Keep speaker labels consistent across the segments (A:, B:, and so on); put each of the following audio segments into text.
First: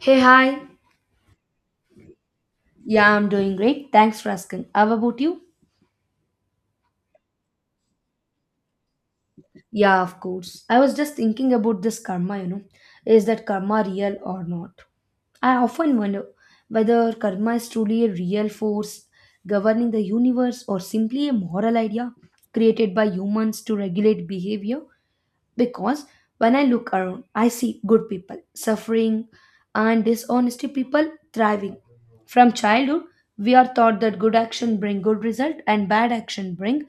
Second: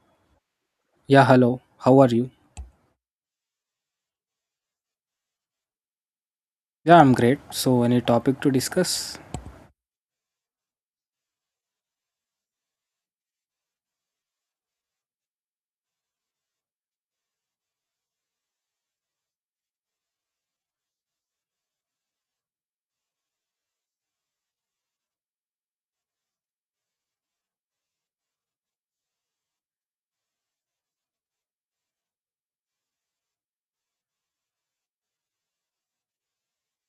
A: Hey, hi.
B: Yeah, hello. How are you?
A: Yeah, I'm doing great. Thanks for asking. How about you?
B: Yeah, I'm great. So, any topic to discuss?
A: Yeah, of course. I was just thinking about this karma, Is that karma real or not? I often wonder whether karma is truly a real force governing the universe or simply a moral idea created by humans to regulate behavior. Because when I look around, I see good people suffering and dishonesty people thriving. From childhood, we are taught that good action bring good result and bad action bring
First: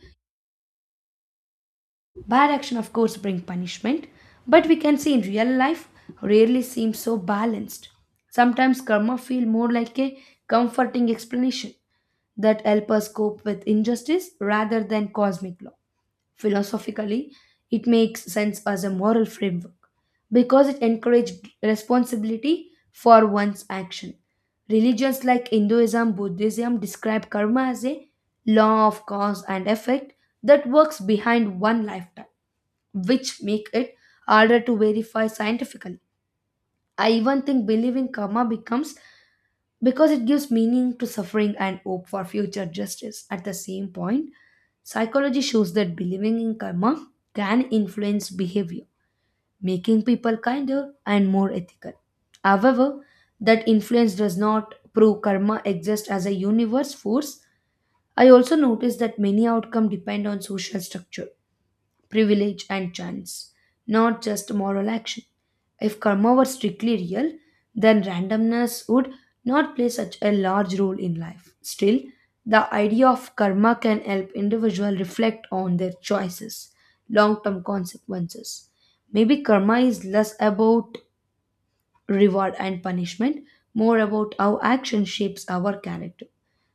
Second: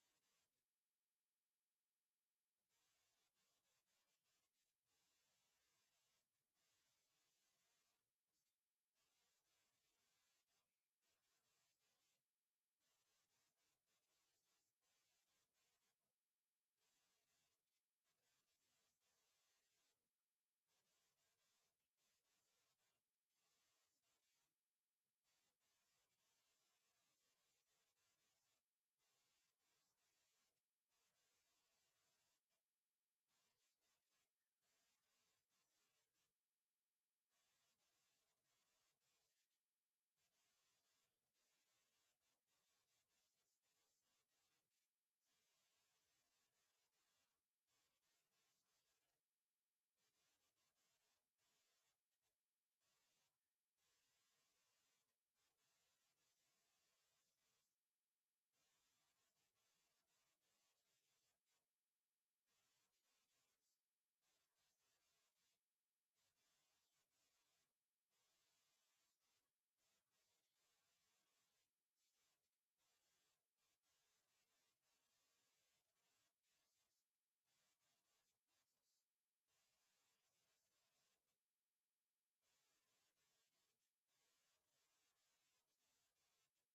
A: Bad action, of course, bring punishment, but we can see in real life rarely seems so balanced. Sometimes karma feel more like a comforting explanation that help us cope with injustice rather than cosmic law. Philosophically, it makes sense as a moral framework because it encourages responsibility for one's action. Religions like Hinduism, Buddhism describe karma as a law of cause and effect that works behind one lifetime, which make it harder to verify scientifically. I even think belief in karma becomes because it gives meaning to suffering and hope for future justice. At the same point, psychology shows that believing in karma can influence behavior, making people kinder and more ethical. However, that influence does not prove karma exists as a universe force. I also noticed that many outcomes depend on social structure privilege, and chance, not just moral action. If karma were strictly real, then randomness would not play such a large role in life. Still, the idea of karma can help individuals reflect on their choices, long term consequences. Maybe karma is less about reward and punishment, more about how action shapes our character.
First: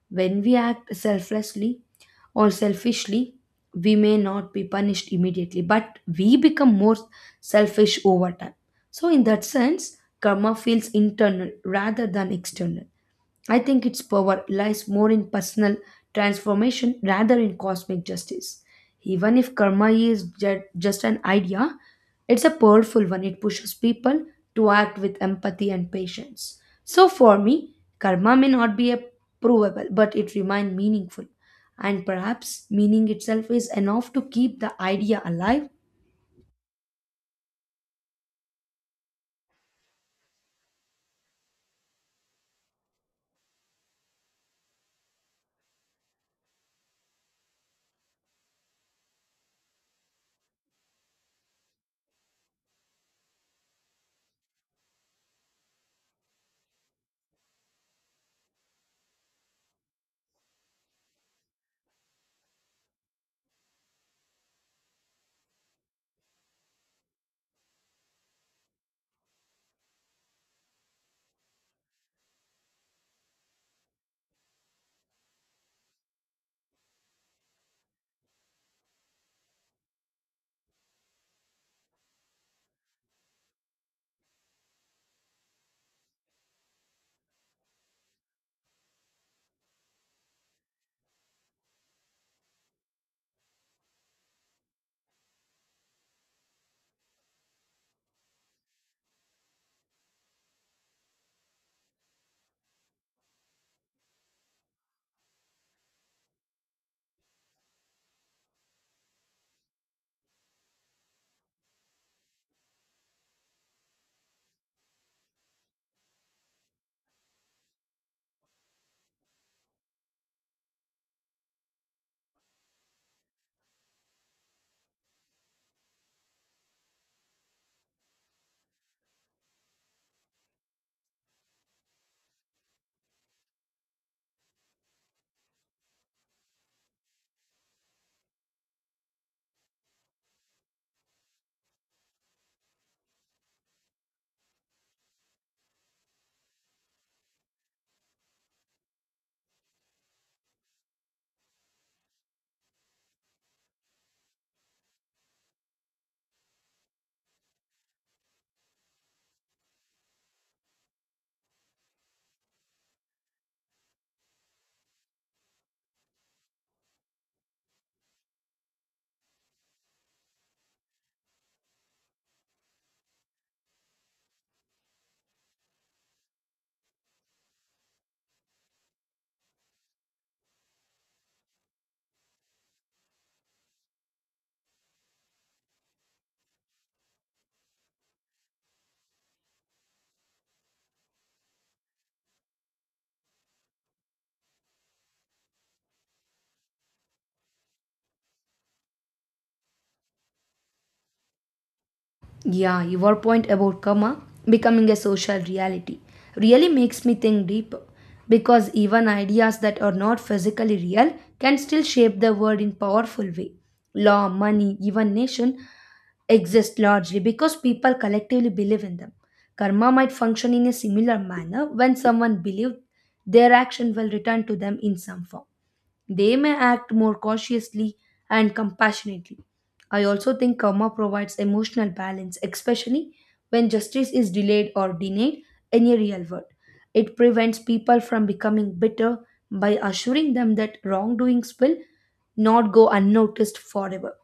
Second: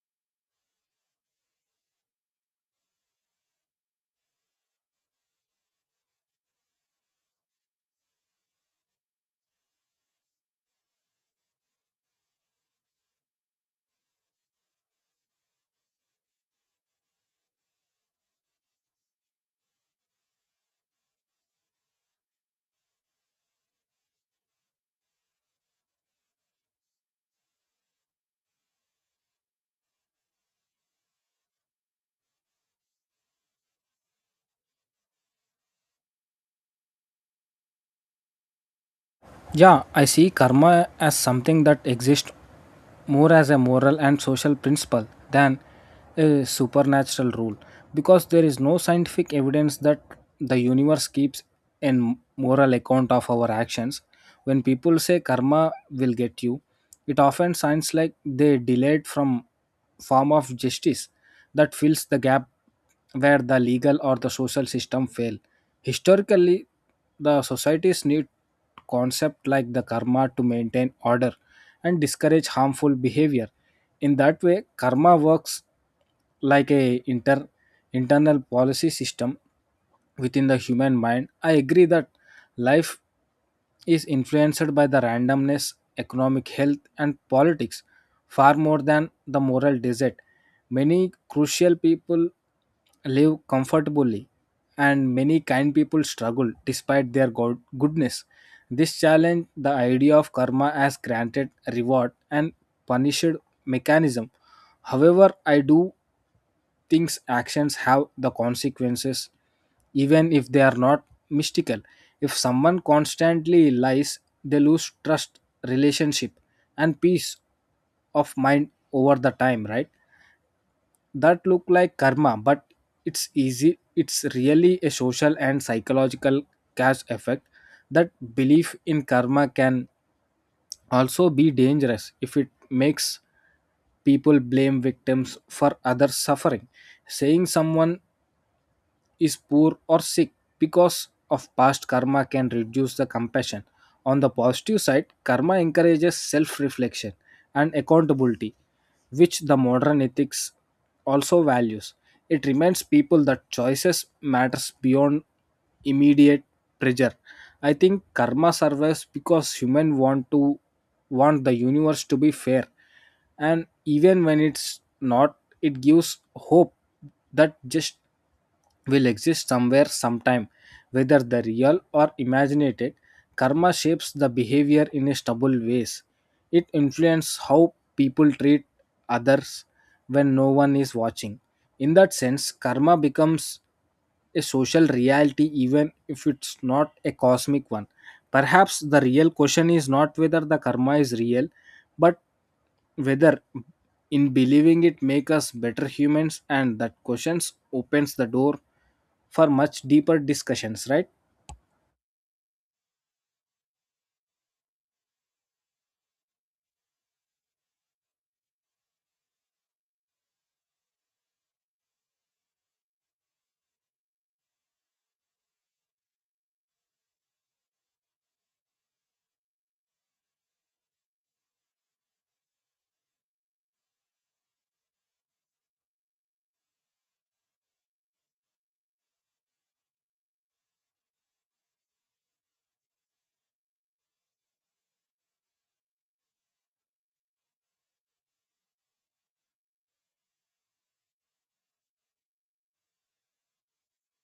A: When we act selflessly or selfishly, we may not be punished immediately, but we become more selfish over time. So, in that sense, karma feels internal rather than external. I think its power lies more in personal transformation rather in cosmic justice. Even if karma is just an idea, it's a powerful one. It pushes people to act with empathy and patience. So for me, karma may not be a provable, but it remains meaningful. And perhaps meaning itself is enough to keep the idea alive.
B: Yeah, I see karma as something that exists more as a moral and social principle than a supernatural rule, because there is no scientific evidence that the universe keeps a moral account of our actions. When people say karma will get you, it often sounds like they delayed from form of justice that fills the gap where the legal or the social system fail. Historically, the societies need concepts like the karma to maintain order and discourage harmful behavior. In that way, karma works like a internal policy system within the human mind. I agree that life is influenced by the randomness, economic health, and politics far more than the moral desert. Many crucial people live comfortably and many kind people struggle despite their goodness. This challenge the idea of karma as granted reward and punished mechanism. However, I do thinks actions have the consequences even if they are not mystical. If someone constantly lies, they lose trust, relationship, and peace of mind over the time, right? That look like karma, but it's easy, it's really a social and psychological cash effect. That belief in karma can also be dangerous if it makes people blame victims for others suffering. Saying someone is poor or sick because of past karma can reduce the compassion. On the positive side, karma encourages self reflection and accountability, which the modern ethics also values. It reminds people that choices matters beyond immediate pressure. I think karma survives because humans want the universe to be fair, and even when it's not, it gives hope that just will exist somewhere sometime. Whether the real or imaginated, karma shapes the behavior in a stubble ways. It influences how people treat others when no one is watching. In that sense, karma becomes a social reality even if it's not a cosmic one. Perhaps the real question is not whether the karma is real, but whether in believing it make us better humans, and that questions opens the door for much deeper discussions, right?
A: Yeah, your point about karma becoming a social reality really makes me think deeper because even ideas that are not physically real can still shape the world in powerful way. Law, money, even nation exist largely because people collectively believe in them. Karma might function in a similar manner when someone believes their action will return to them in some form. They may act more cautiously and compassionately. I also think karma provides emotional balance, especially when justice is delayed or denied in a real world. It prevents people from becoming bitter by assuring them that wrongdoings will not go unnoticed forever.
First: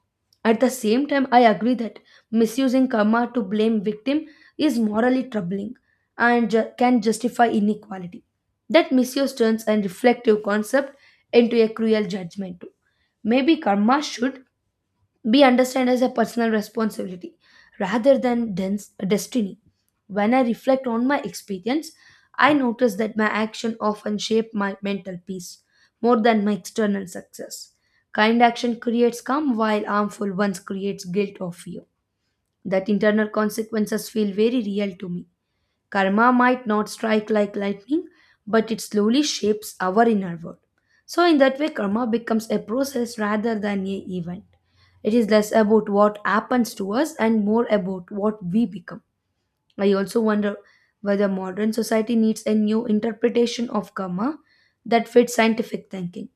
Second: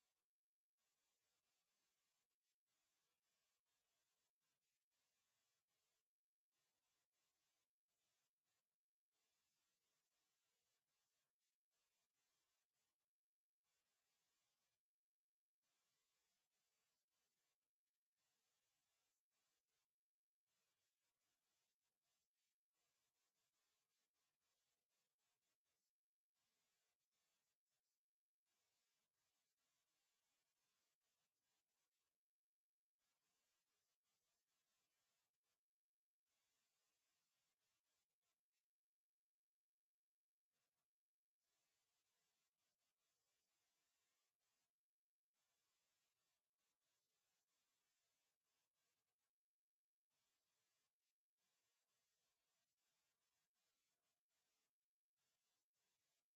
A: At the same time, I agree that misusing karma to blame victim is morally troubling and can justify inequality. That misuse turns a reflective concept into a cruel judgment. Too. Maybe karma should be understood as a personal responsibility rather than dense destiny. When I reflect on my experience, I notice that my action often shape my mental peace more than my external success. Kind action creates calm while harmful ones creates guilt or fear. That internal consequences feel very real to me. Karma might not strike like lightning, but it slowly shapes our inner world. So, in that way, karma becomes a process rather than an event. It is less about what happens to us and more about what we become. I also wonder whether modern society needs a new interpretation of karma that fits scientific thinking.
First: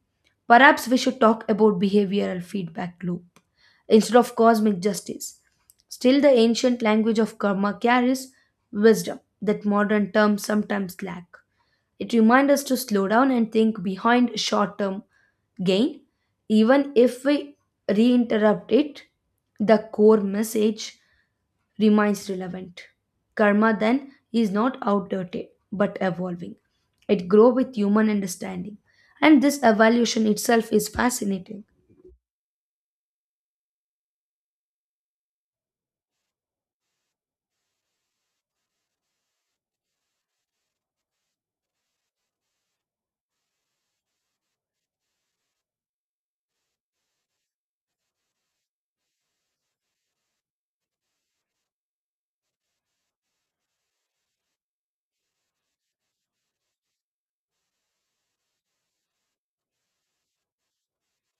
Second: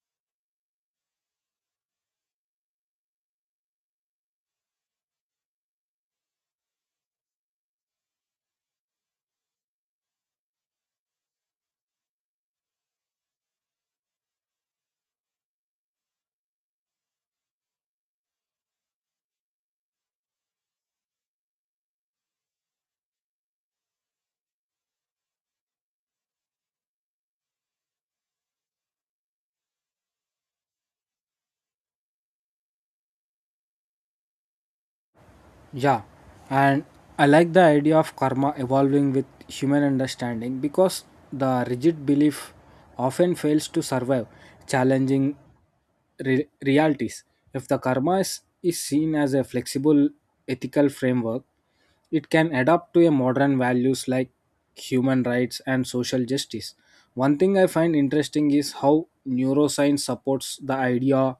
A: Perhaps we should talk about behavioral feedback loop instead of cosmic justice. Still, the ancient language of karma carries wisdom that modern terms sometimes lack. It reminds us to slow down and think behind short term gain, even if we reinterrupt it, the core message remains relevant. Karma then is not outdated but evolving. It grows with human understanding. And this evolution itself is fascinating.
B: Yeah, and I like the idea of karma evolving with human understanding, because the rigid belief often fails to survive challenging realities. If the karma is seen as a flexible ethical framework, it can adapt to a modern values like human rights and social justice. One thing I find interesting is how neuroscience supports the idea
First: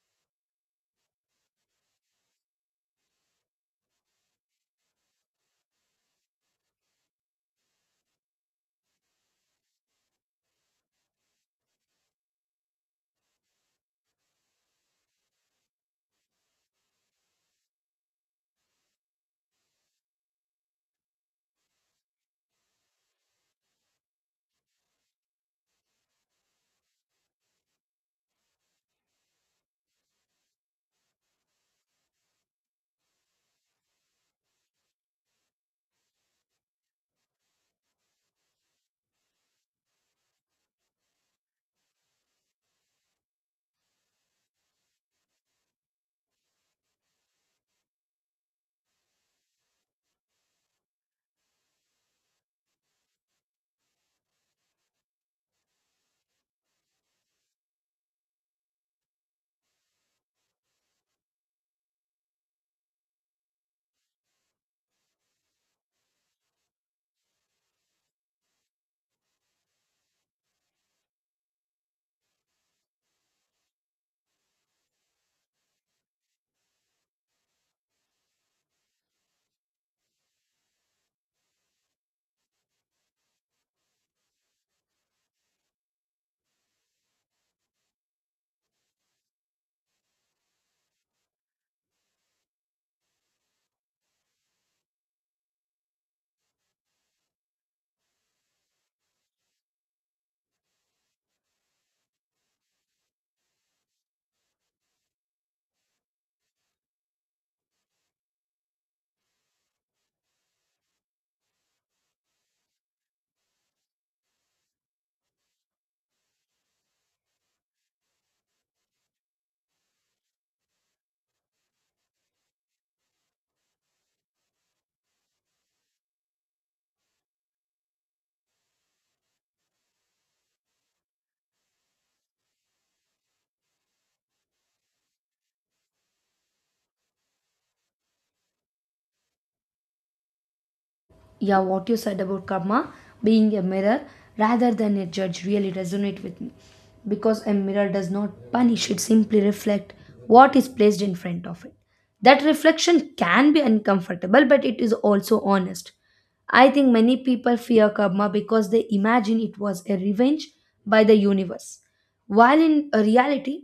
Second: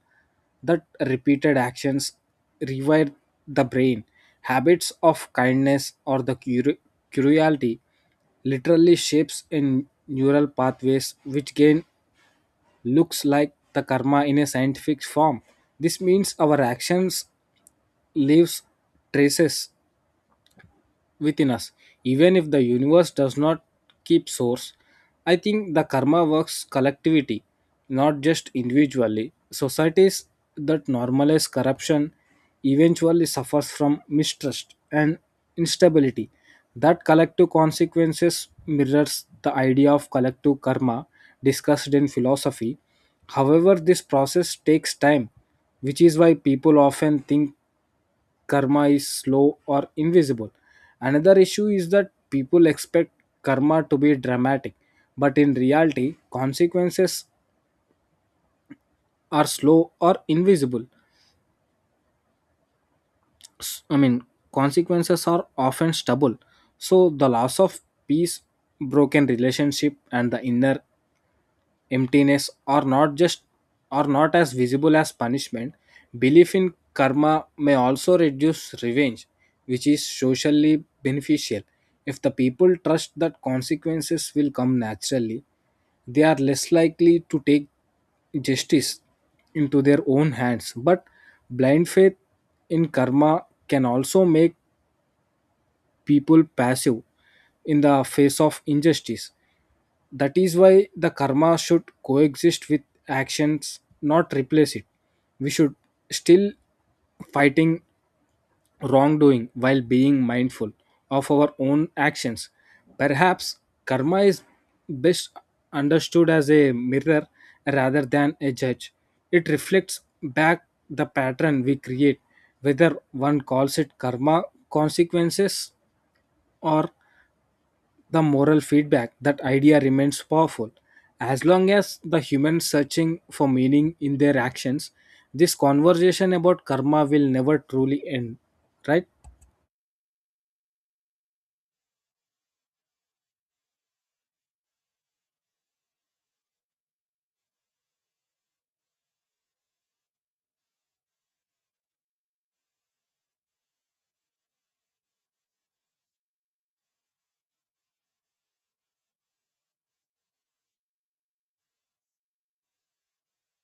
B: that repeated actions rewire the brain. Habits of kindness or the curiosity literally shapes in neural pathways, which gain looks like the karma in a scientific form. This means our actions leaves traces within us. Even if the universe does not keep source, I think the karma works collectivity, not just individually. Societies that normalize corruption eventually suffers from mistrust and instability. That collective consequences mirrors the idea of collective karma discussed in philosophy. However, this process takes time, which is why people often think karma is slow or invisible. Another issue is that people expect karma to be dramatic, but in reality, consequences are slow or invisible. S- I mean, Consequences are often stubble. So the loss of peace, broken relationship, and the inner emptiness are not as visible as punishment. Belief in karma may also reduce revenge, which is socially beneficial. If the people trust that consequences will come naturally, they are less likely to take justice into their own hands. But blind faith in karma can also make people passive in the face of injustice. That is why the karma should coexist with actions, not replace it. We should still fighting wrongdoing while being mindful of our own actions. Perhaps karma is best understood as a mirror rather than a judge. It reflects back the pattern we create. Whether one calls it karma, consequences, or the moral feedback, that idea remains powerful. As long as the humans searching for meaning in their actions, this conversation about karma will never truly end, right?
A: Yeah, what you said about karma being a mirror rather than a judge really resonate with me because a mirror does not punish. It simply reflects what is placed in front of it. That reflection can be uncomfortable, but it is also honest. I think many people fear karma because they imagine it was a revenge by the universe, while in reality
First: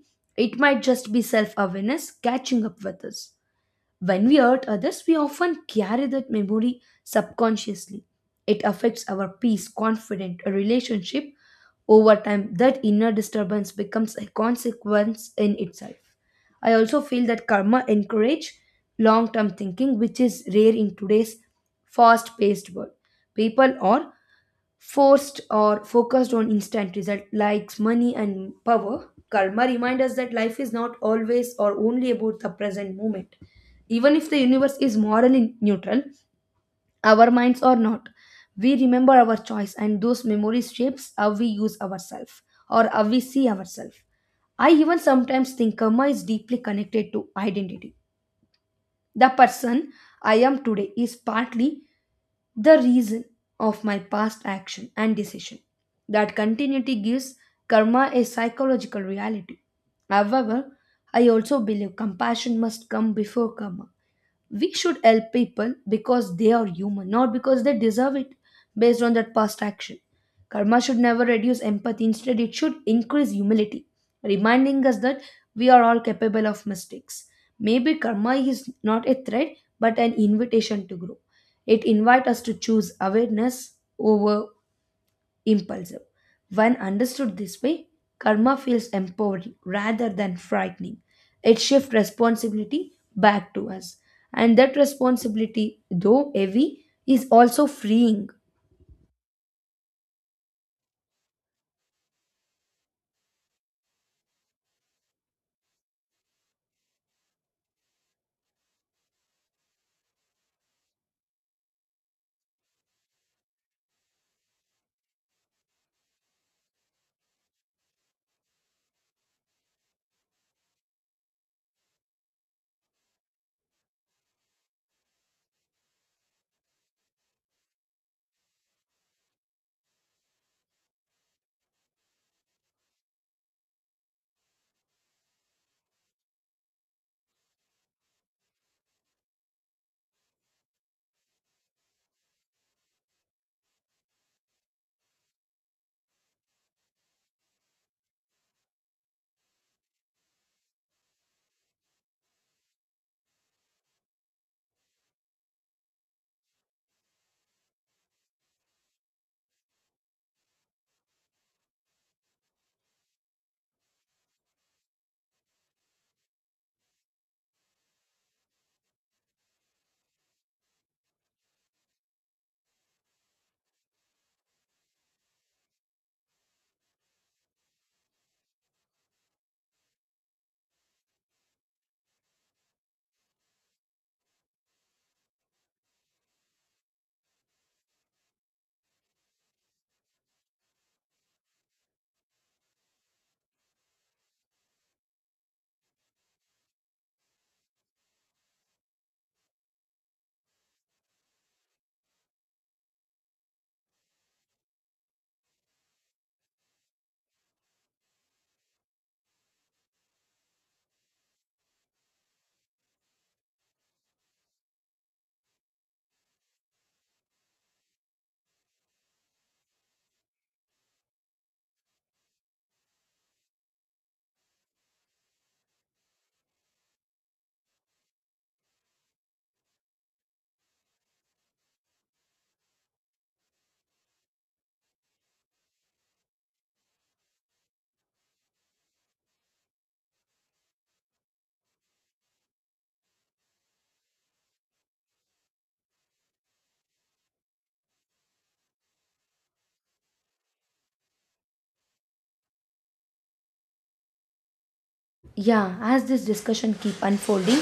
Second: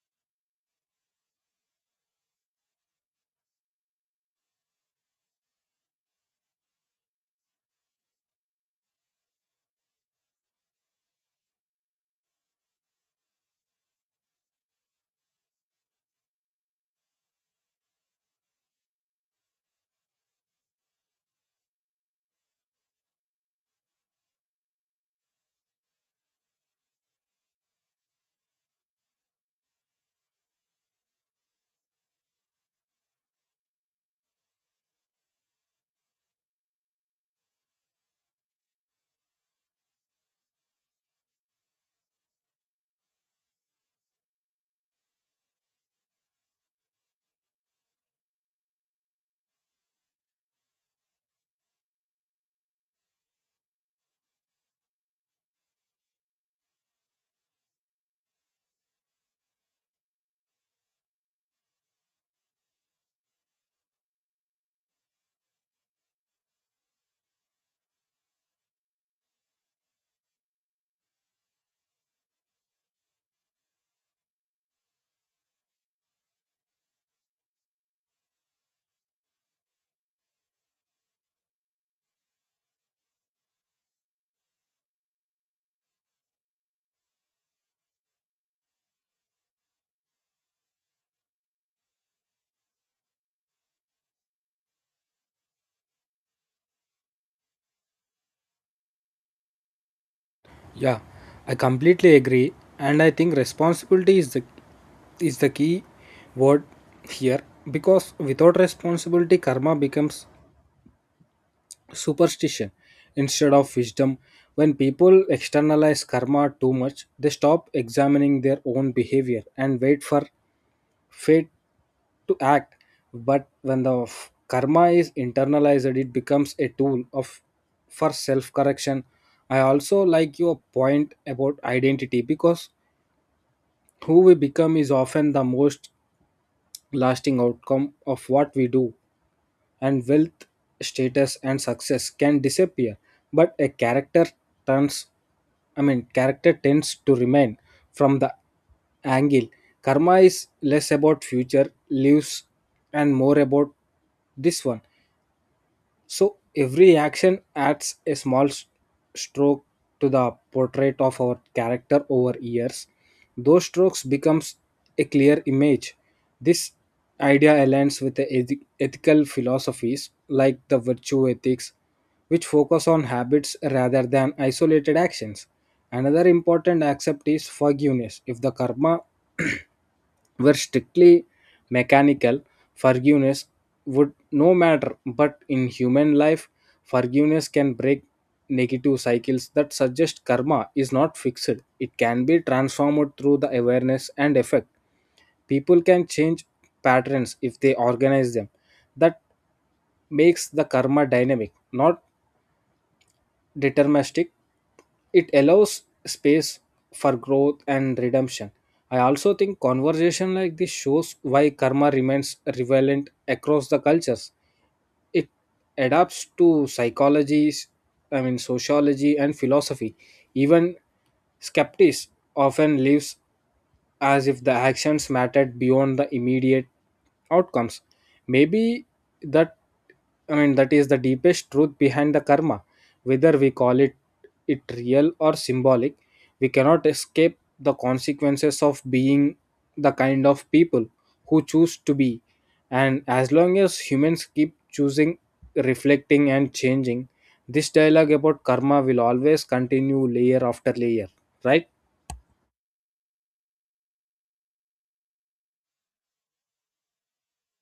A: it might just be self-awareness catching up with us. When we hurt others, we often carry that memory subconsciously. It affects our peace, confidence, a relationship. Over time, that inner disturbance becomes a consequence in itself. I also feel that karma encourage long-term thinking, which is rare in today's fast-paced world. People are forced or focused on instant result likes money and power. Karma reminds us that life is not always or only about the present moment. Even if the universe is morally neutral, our minds are not. We remember our choice, and those memories shapes how we use ourselves, or how we see ourselves. I even sometimes think karma is deeply connected to identity. The person I am today is partly the reason of my past action and decision. That continuity gives karma a psychological reality. However, I also believe compassion must come before karma. We should help people because they are human, not because they deserve it based on that past action. Karma should never reduce empathy, instead, it should increase humility, reminding us that we are all capable of mistakes. Maybe karma is not a threat but an invitation to grow. It invites us to choose awareness over impulsive. When understood this way, karma feels empowering rather than frightening. It shifts responsibility back to us. And that responsibility, though heavy, is also freeing.
B: Yeah, I completely agree, and I think responsibility is the key word here, because without responsibility, karma becomes superstition instead of wisdom. When people externalize karma too much, they stop examining their own behavior and wait for fate to act. But when the karma is internalized, it becomes a tool of for self correction. I also like your point about identity, because who we become is often the most lasting outcome of what we do. And wealth, status, and success can disappear, but a character turns I mean, character tends to remain. From the angle, karma is less about future lives and more about this one. So every action adds a stroke to the portrait of our character over years. Those strokes becomes a clear image. This idea aligns with the ethical philosophies like the virtue ethics, which focus on habits rather than isolated actions. Another important aspect is forgiveness. If the karma were strictly mechanical, forgiveness would no matter. But in human life, forgiveness can break negative cycles that suggest karma is not fixed. It can be transformed through the awareness and effect. People can change patterns if they organize them. That makes the karma dynamic, not deterministic. It allows space for growth and redemption. I also think conversation like this shows why karma remains relevant across the cultures. It adapts to psychologies I mean sociology and philosophy. Even skeptics often lives as if the actions mattered beyond the immediate outcomes. Maybe that I mean that is the deepest truth behind the karma. Whether we call it real or symbolic, we cannot escape the consequences of being the kind of people who choose to be. And as long as humans keep choosing, reflecting, and changing, this dialogue about karma will always continue layer after layer, right?
A: Yeah, as this discussion keep unfolding,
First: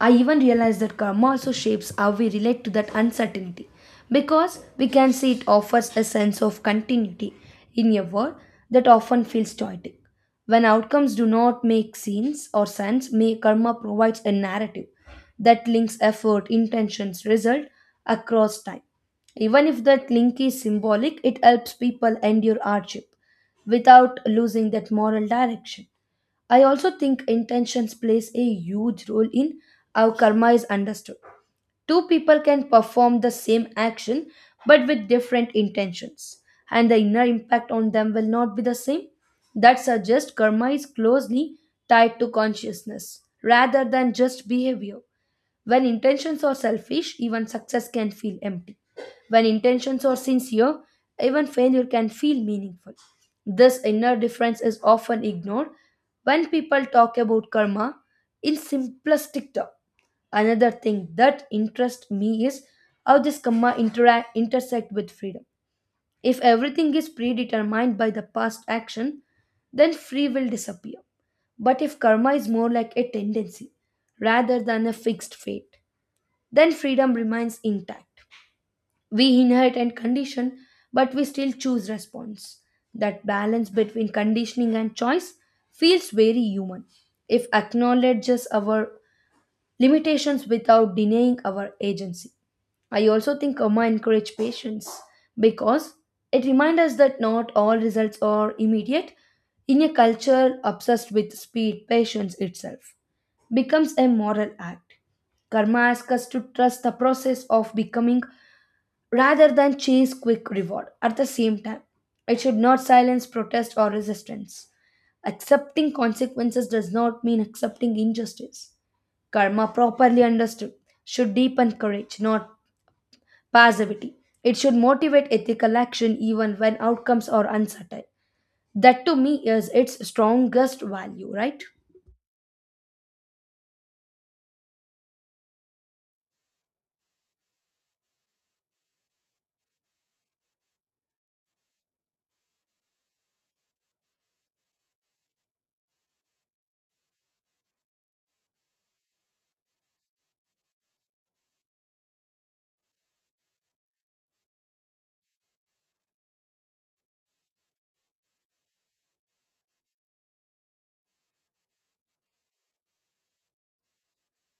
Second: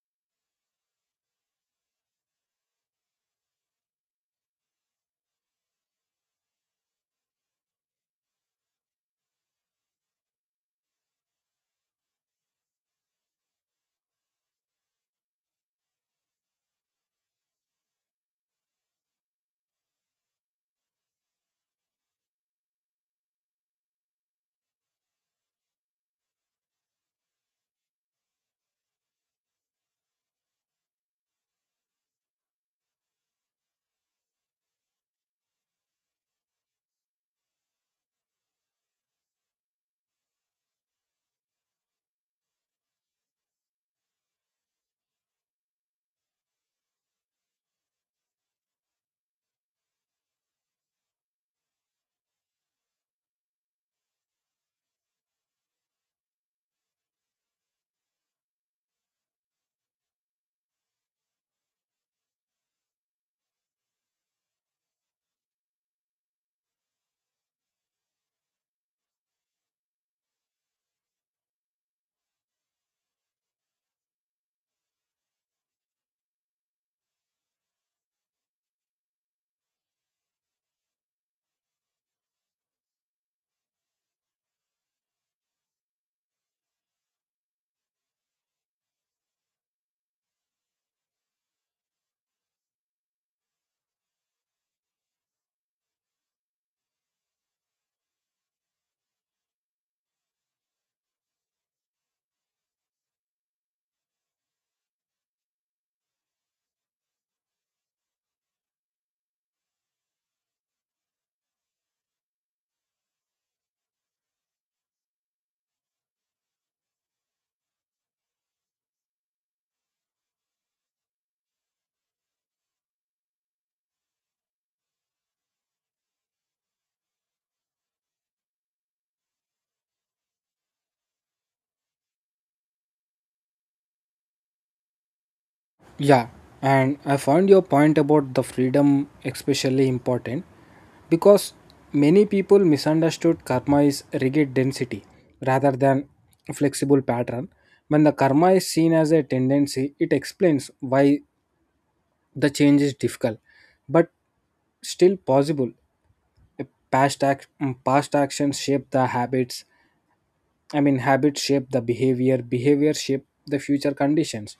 A: I even realize that karma also shapes how we relate to that uncertainty because we can see it offers a sense of continuity in a world that often feels chaotic. When outcomes do not make sense or sense, may karma provides a narrative that links effort, intentions, result across time. Even if that link is symbolic, it helps people endure hardship without losing that moral direction. I also think intentions plays a huge role in how karma is understood. Two people can perform the same action but with different intentions, and the inner impact on them will not be the same. That suggests karma is closely tied to consciousness rather than just behavior. When intentions are selfish, even success can feel empty. When intentions are sincere, even failure can feel meaningful. This inner difference is often ignored when people talk about karma in simplistic terms. Another thing that interests me is how this karma interact intersect with freedom. If everything is predetermined by the past action, then free will disappear. But if karma is more like a tendency rather than a fixed fate, then freedom remains intact. We inherit and condition, but we still choose response. That balance between conditioning and choice feels very human if acknowledges our limitations without denying our agency. I also think karma encourage patience because it reminds us that not all results are immediate. In a culture obsessed with speed, patience itself becomes a moral act. Karma asks us to trust the process of becoming rather than chase quick reward. At the same time, it should not silence protest or resistance. Accepting consequences does not mean accepting injustice. Karma, properly understood, should deepen courage, not passivity. It should motivate ethical action even when outcomes are uncertain. That to me is its strongest value, right?
B: Yeah, and I found your point about the freedom especially important, because many people misunderstood karma is rigid density rather than flexible pattern. When the karma is seen as a tendency, it explains why the change is difficult but still possible. A past act- past actions shape the habits, shape the behavior, behavior shape the future conditions.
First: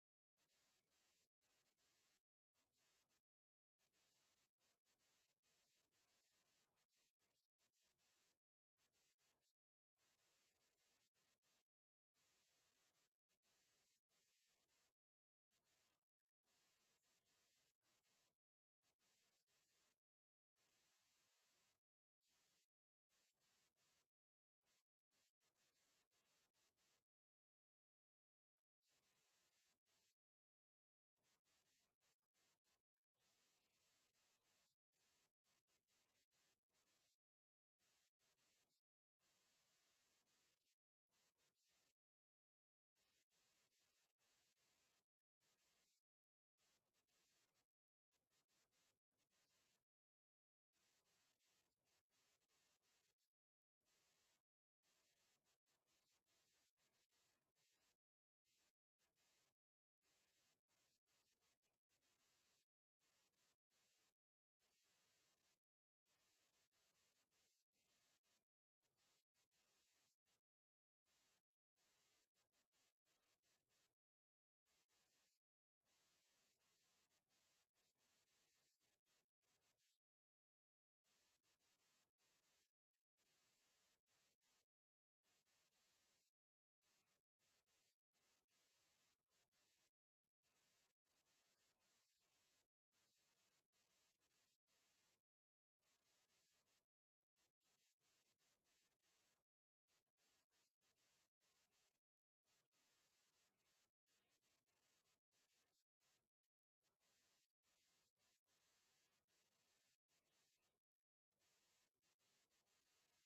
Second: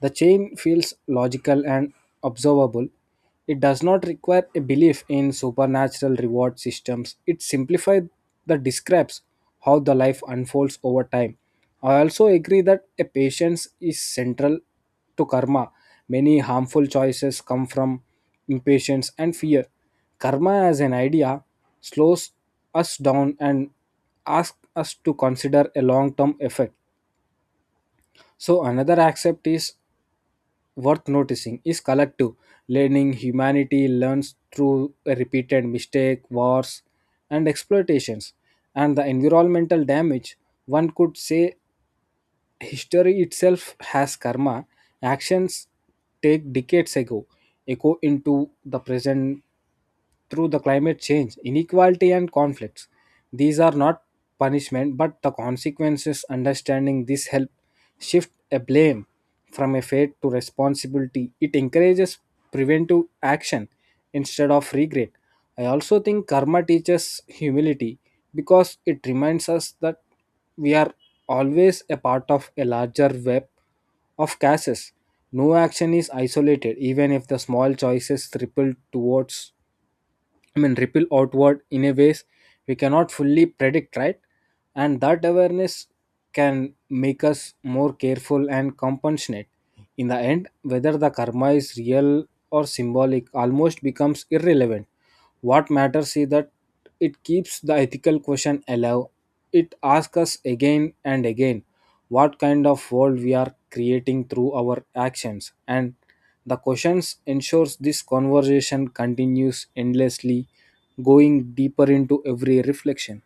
B: The chain feels logical and observable. It does not require a belief in supernatural reward systems. It simplifies the describes how the life unfolds over time. I also agree that a patience is central to karma. Many harmful choices come from impatience and fear. Karma as an idea slows us down and asks us to consider a long term effect. So, another aspect is worth noticing is collective learning. Humanity learns through repeated mistake, wars, and exploitations, and the environmental damage. One could say history itself has karma. Actions take decades ago echo into the present through the climate change, inequality, and conflicts. These are not punishment but the consequences. Understanding this help shift a blame from a fate to responsibility. It encourages preventive action instead of regret. I also think karma teaches humility, because it reminds us that we are always a part of a larger web of cases. No action is isolated, even if the small choices ripple towards I mean, ripple outward in a ways we cannot fully predict, right? And that awareness can make us more careful and compassionate. In the end, whether the karma is real or symbolic almost becomes irrelevant. What matters is that it keeps the ethical question alive. It asks us again and again what kind of world we are creating through our actions, and the questions ensures this conversation continues endlessly, going deeper into every reflection.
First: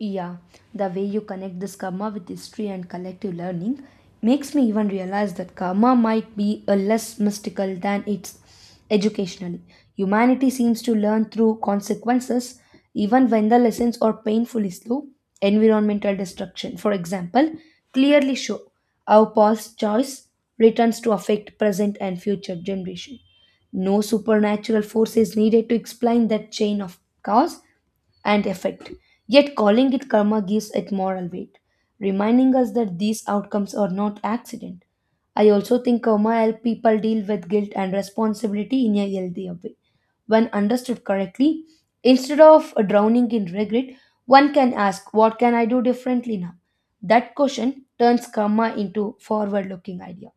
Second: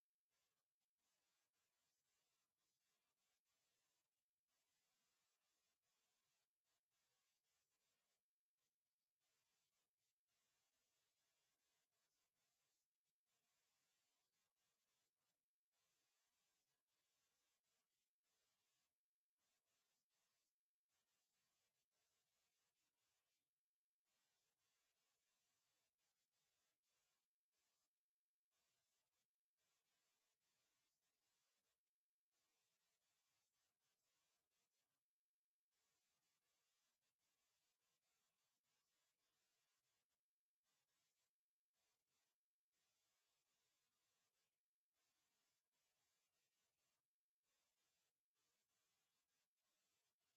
A: Yeah, the way you connect this karma with history and collective learning makes me even realize that karma might be a less mystical than it's educationally. Humanity seems to learn through consequences, even when the lessons are painfully slow. Environmental destruction, for example, clearly show how past choice returns to affect present and future generation. No supernatural force is needed to explain that chain of cause and effect. Yet calling it karma gives it moral weight, reminding us that these outcomes are not accident. I also think karma helps people deal with guilt and responsibility in a healthier way. When understood correctly, instead of drowning in regret, one can ask, "What can I do differently now?" That question turns karma into forward looking idea.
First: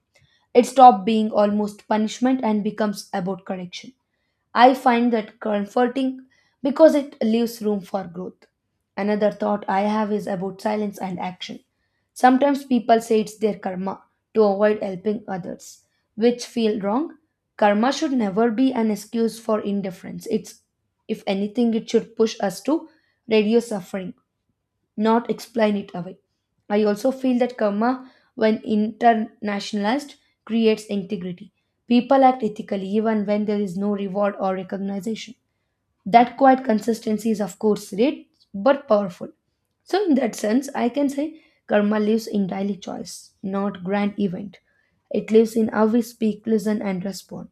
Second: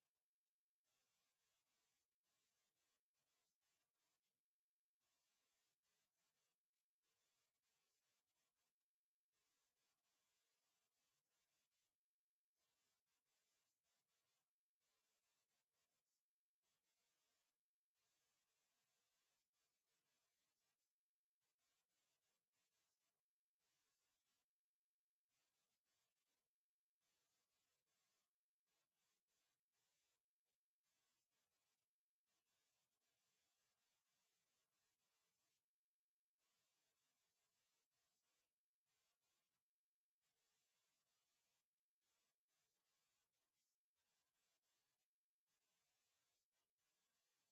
A: It stops being almost punishment and becomes about correction. I find that comforting because it leaves room for growth. Another thought I have is about silence and action. Sometimes people say it's their karma to avoid helping others, which feel wrong. Karma should never be an excuse for indifference. It's If anything, it should push us to reduce suffering, not explain it away. I also feel that karma, when internationalized, creates integrity. People act ethically even when there is no reward or recognition. That quiet consistency is, of course, rare but powerful. So, in that sense, I can say karma lives in daily choice, not grand event. It lives in how we speak, listen, and respond.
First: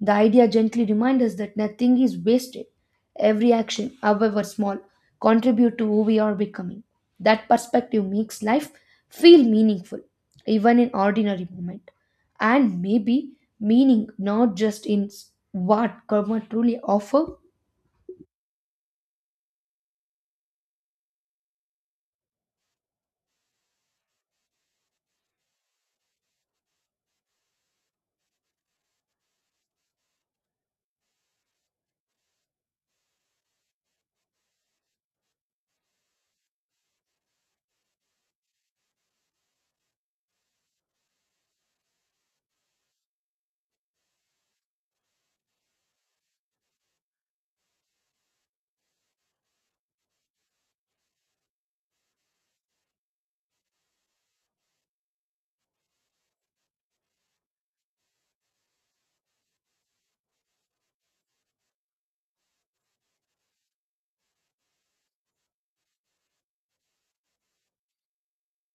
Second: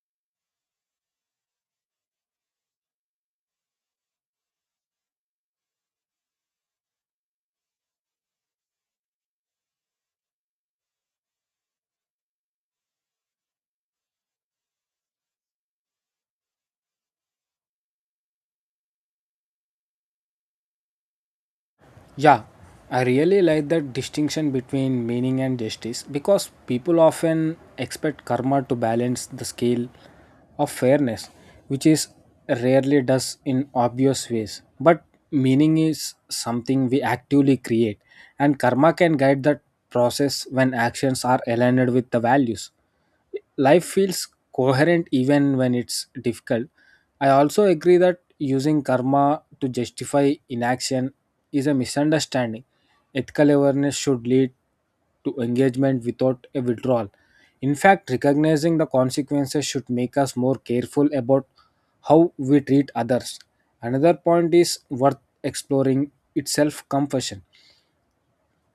A: The idea gently reminds us that nothing is wasted. Every action, however small, contributes to who we are becoming. That perspective makes life feel meaningful, even in ordinary moment. And maybe meaning not just in what karma truly offers.
B: Yeah, I really like that distinction between meaning and justice, because people often expect karma to balance the scale of fairness, which is rarely does in obvious ways. But meaning is something we actively create, and karma can guide that process. When actions are aligned with the values, life feels coherent even when it's difficult. I also agree that using karma to justify inaction is a misunderstanding. Ethical awareness should lead to engagement without a withdrawal. In fact, recognizing the consequences should make us more careful about how we treat others. Another point is worth exploring itself compassion.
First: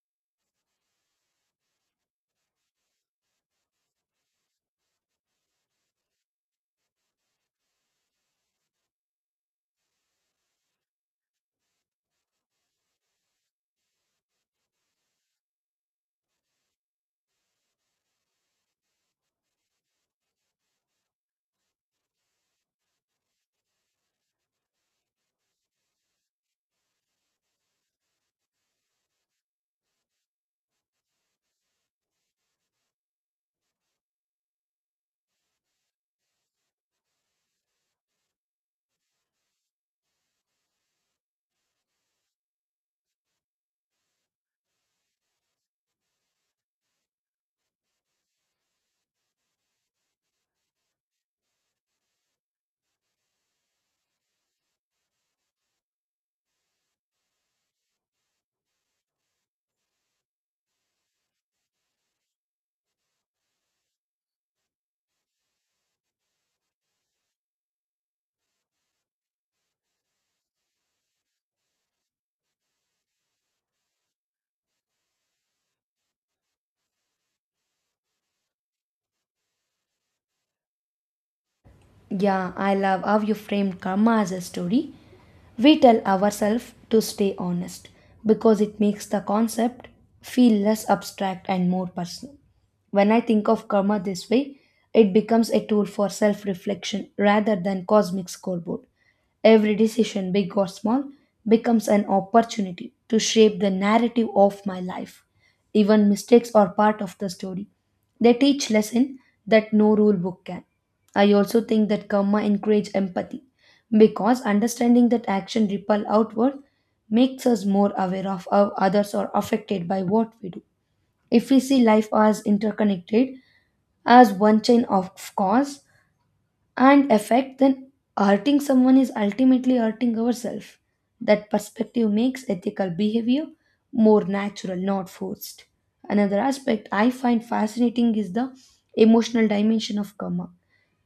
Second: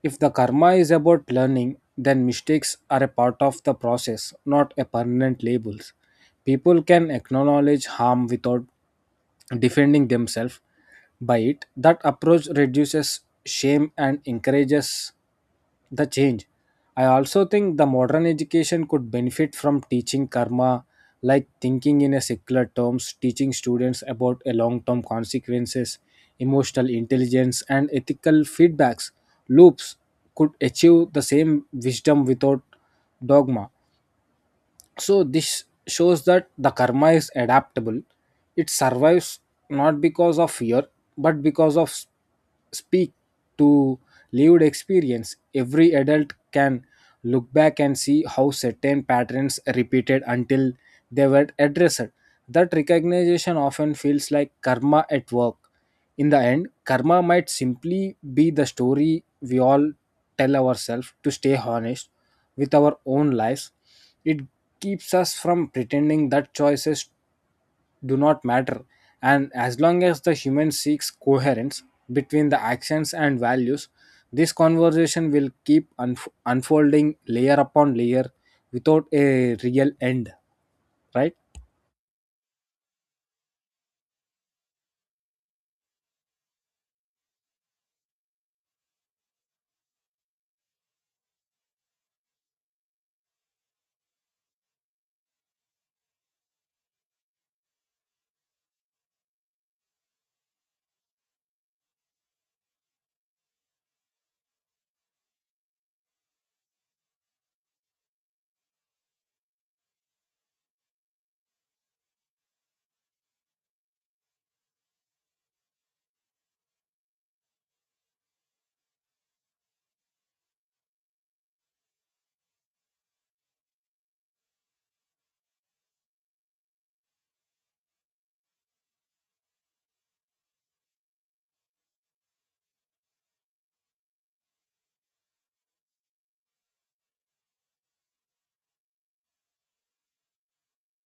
B: If the karma is about learning, then mistakes are a part of the process, not a permanent labels. People can acknowledge harm without defending themselves by it. That approach reduces shame and encourages the change. I also think the modern education could benefit from teaching karma, like thinking in a secular terms. Teaching students about a long-term consequences, emotional intelligence, and ethical feedbacks loops could achieve the same wisdom without dogma. So this shows that the karma is adaptable. It survives not because of fear but because of speak to lived experience. Every adult can look back and see how certain patterns repeated until they were addressed. That recognition often feels like karma at work. In the end, karma might simply be the story we all tell ourselves to stay honest with our own lives. It keeps us from pretending that choices do not matter. And as long as the human seeks coherence between the actions and values, this conversation will keep unfolding layer upon layer without a real end, right?
A: Yeah, I love how you framed karma as a story. We tell ourselves to stay honest because it makes the concept feel less abstract and more personal. When I think of karma this way, it becomes a tool for self reflection rather than cosmic scoreboard. Every decision, big or small, becomes an opportunity to shape the narrative of my life. Even mistakes are part of the story. They teach lesson that no rule book can. I also think that karma encourage empathy because understanding that action ripple outward makes us more aware of how others are affected by what we do. If we see life as interconnected, as one chain of cause and effect, then hurting someone is ultimately hurting ourselves. That perspective makes ethical behavior more natural, not forced. Another aspect I find fascinating is the emotional dimension of karma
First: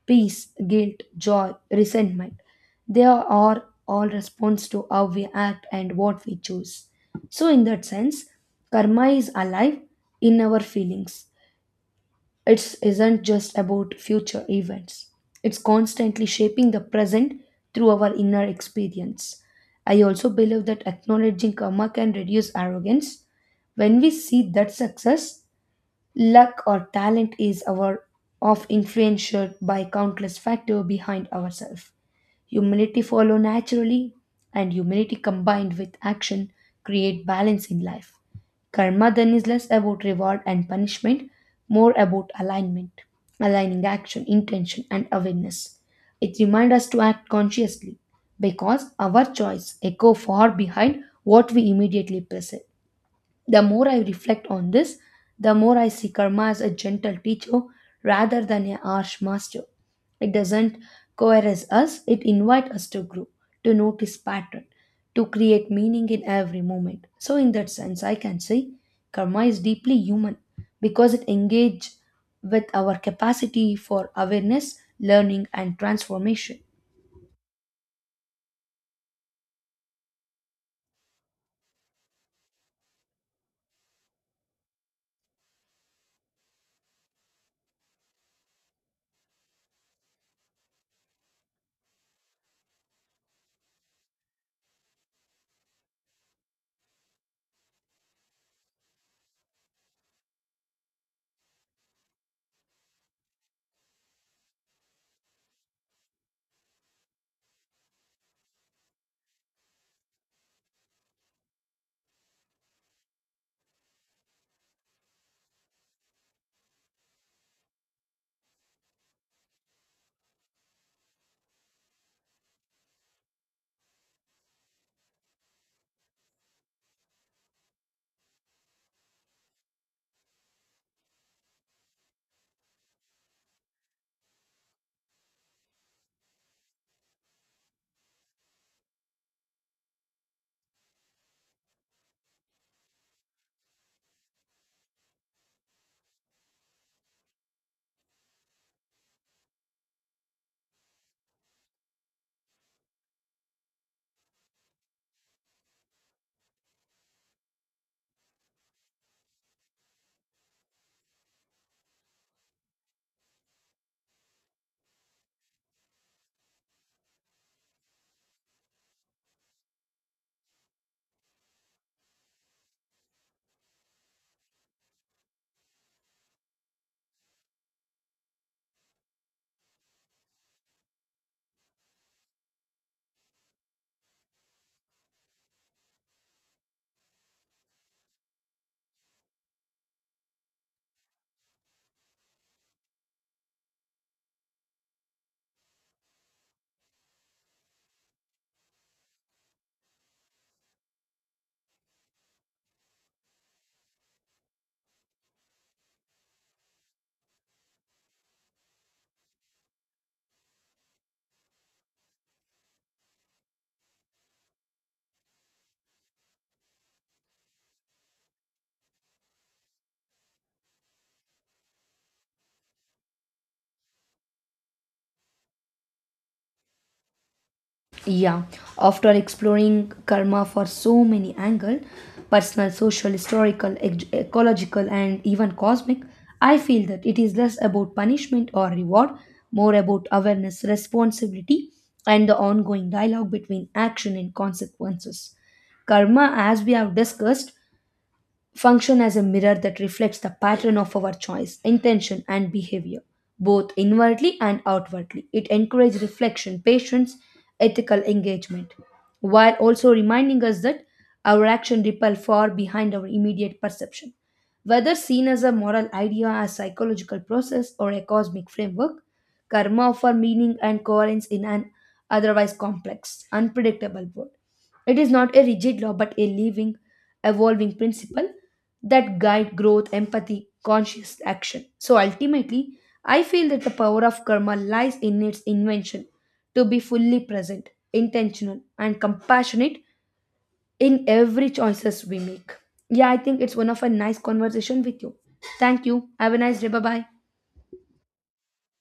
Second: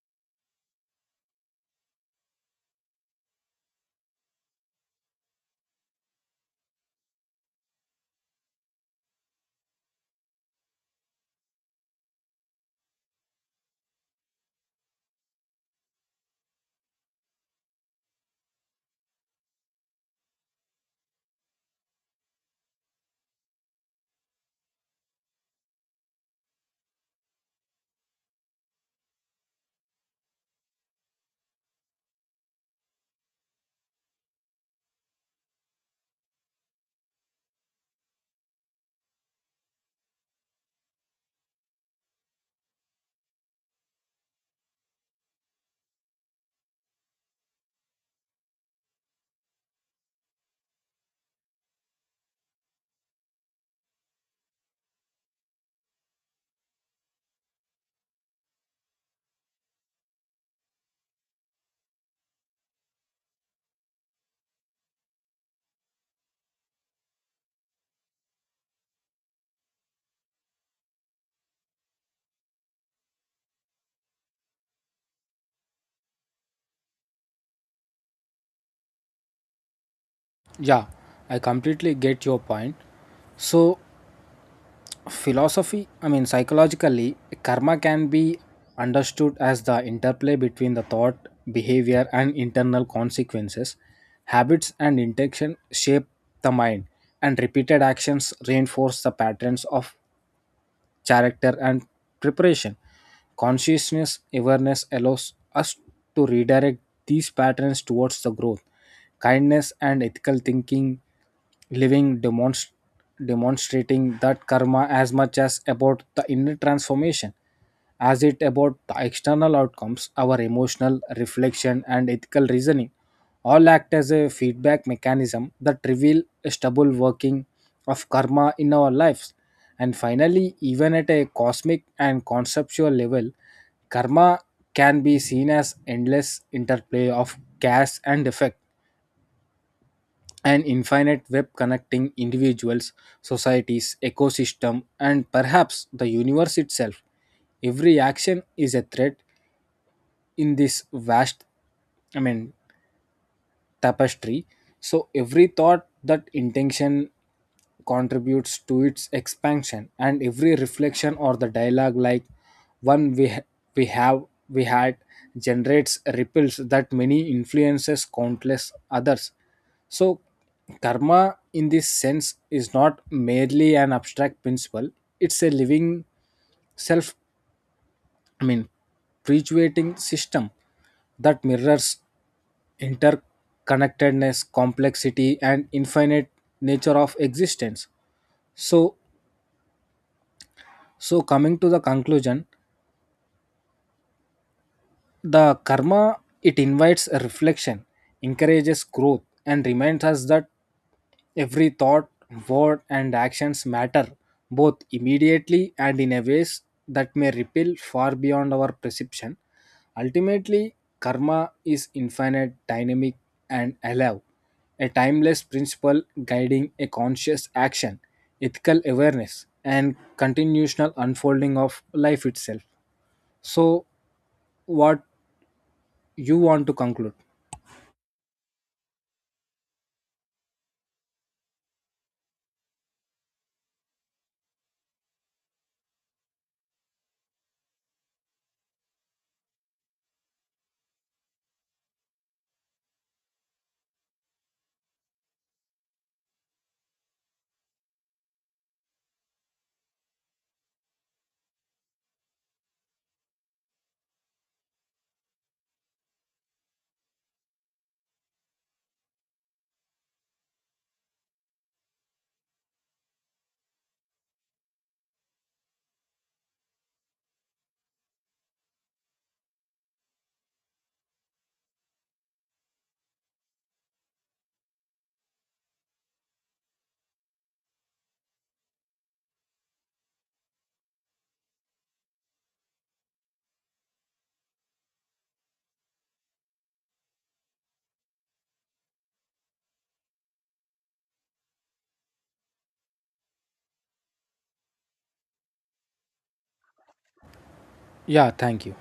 A: peace, guilt, joy, resentment. They are all response to how we act and what we choose. So, in that sense, karma is alive in our feelings. It isn't just about future events, it's constantly shaping the present through our inner experience. I also believe that acknowledging karma can reduce arrogance. When we see that success, luck or talent is our of influenced by countless factors behind ourselves. Humility follow naturally, and humility combined with action create balance in life. Karma then is less about reward and punishment, more about alignment, aligning action, intention, and awareness. It reminds us to act consciously because our choice echo far behind what we immediately perceive. The more I reflect on this, the more I see karma as a gentle teacher rather than a harsh master. It doesn't coerce us, it invites us to grow, to notice pattern, to create meaning in every moment. So in that sense, I can say karma is deeply human because it engages with our capacity for awareness, learning and transformation.
B: Yeah, I completely get your point. So, philosophy I mean psychologically, karma can be understood as the interplay between the thought, behavior, and internal consequences. Habits and intention shape the mind, and repeated actions reinforce the patterns of character and preparation. Consciousness awareness allows us to redirect these patterns towards the growth, kindness, and ethical thinking, living demonstrating that karma as much as about the inner transformation as it about the external outcomes. Our emotional reflection and ethical reasoning all act as a feedback mechanism that reveal a stubble working of karma in our lives. And finally, even at a cosmic and conceptual level, karma can be seen as endless interplay of cause and effect, an infinite web connecting individuals, societies, ecosystem, and perhaps the universe itself. Every action is a thread in this I mean, tapestry. So every thought that intention contributes to its expansion, and every reflection or the dialogue, like one we ha- we have we had, generates ripples that many influences countless others. So, karma in this sense is not merely an abstract principle, it's a living, self I mean, perpetuating system that mirrors interconnectedness, complexity, and infinite nature of existence. So, so, coming to the conclusion, the karma, it invites a reflection, encourages growth, and reminds us that every thought, word, and actions matter both immediately and in a ways that may ripple far beyond our perception. Ultimately, karma is infinite, dynamic, and alive, a timeless principle guiding a conscious action, ethical awareness, and continual unfolding of life itself. So, what you want to conclude?
A: Yeah, after exploring karma for so many angles personal, social, historical, ecological, and even cosmic I feel that it is less about punishment or reward, more about awareness, responsibility, and the ongoing dialogue between action and consequences. Karma, as we have discussed, function as a mirror that reflects the pattern of our choice, intention, and behavior, both inwardly and outwardly. It encourages reflection, patience, ethical engagement, while also reminding us that our action repel far behind our immediate perception. Whether seen as a moral idea, a psychological process, or a cosmic framework, karma offer meaning and coherence in an otherwise complex, unpredictable world. It is not a rigid law but a living evolving principle that guide growth, empathy, conscious action. So ultimately, I feel that the power of karma lies in its invention to be fully present, intentional, and compassionate in every choices we make. Yeah, I think it's one of a nice conversation with you. Thank you. Have a nice day. Bye bye.
B: Yeah, thank you.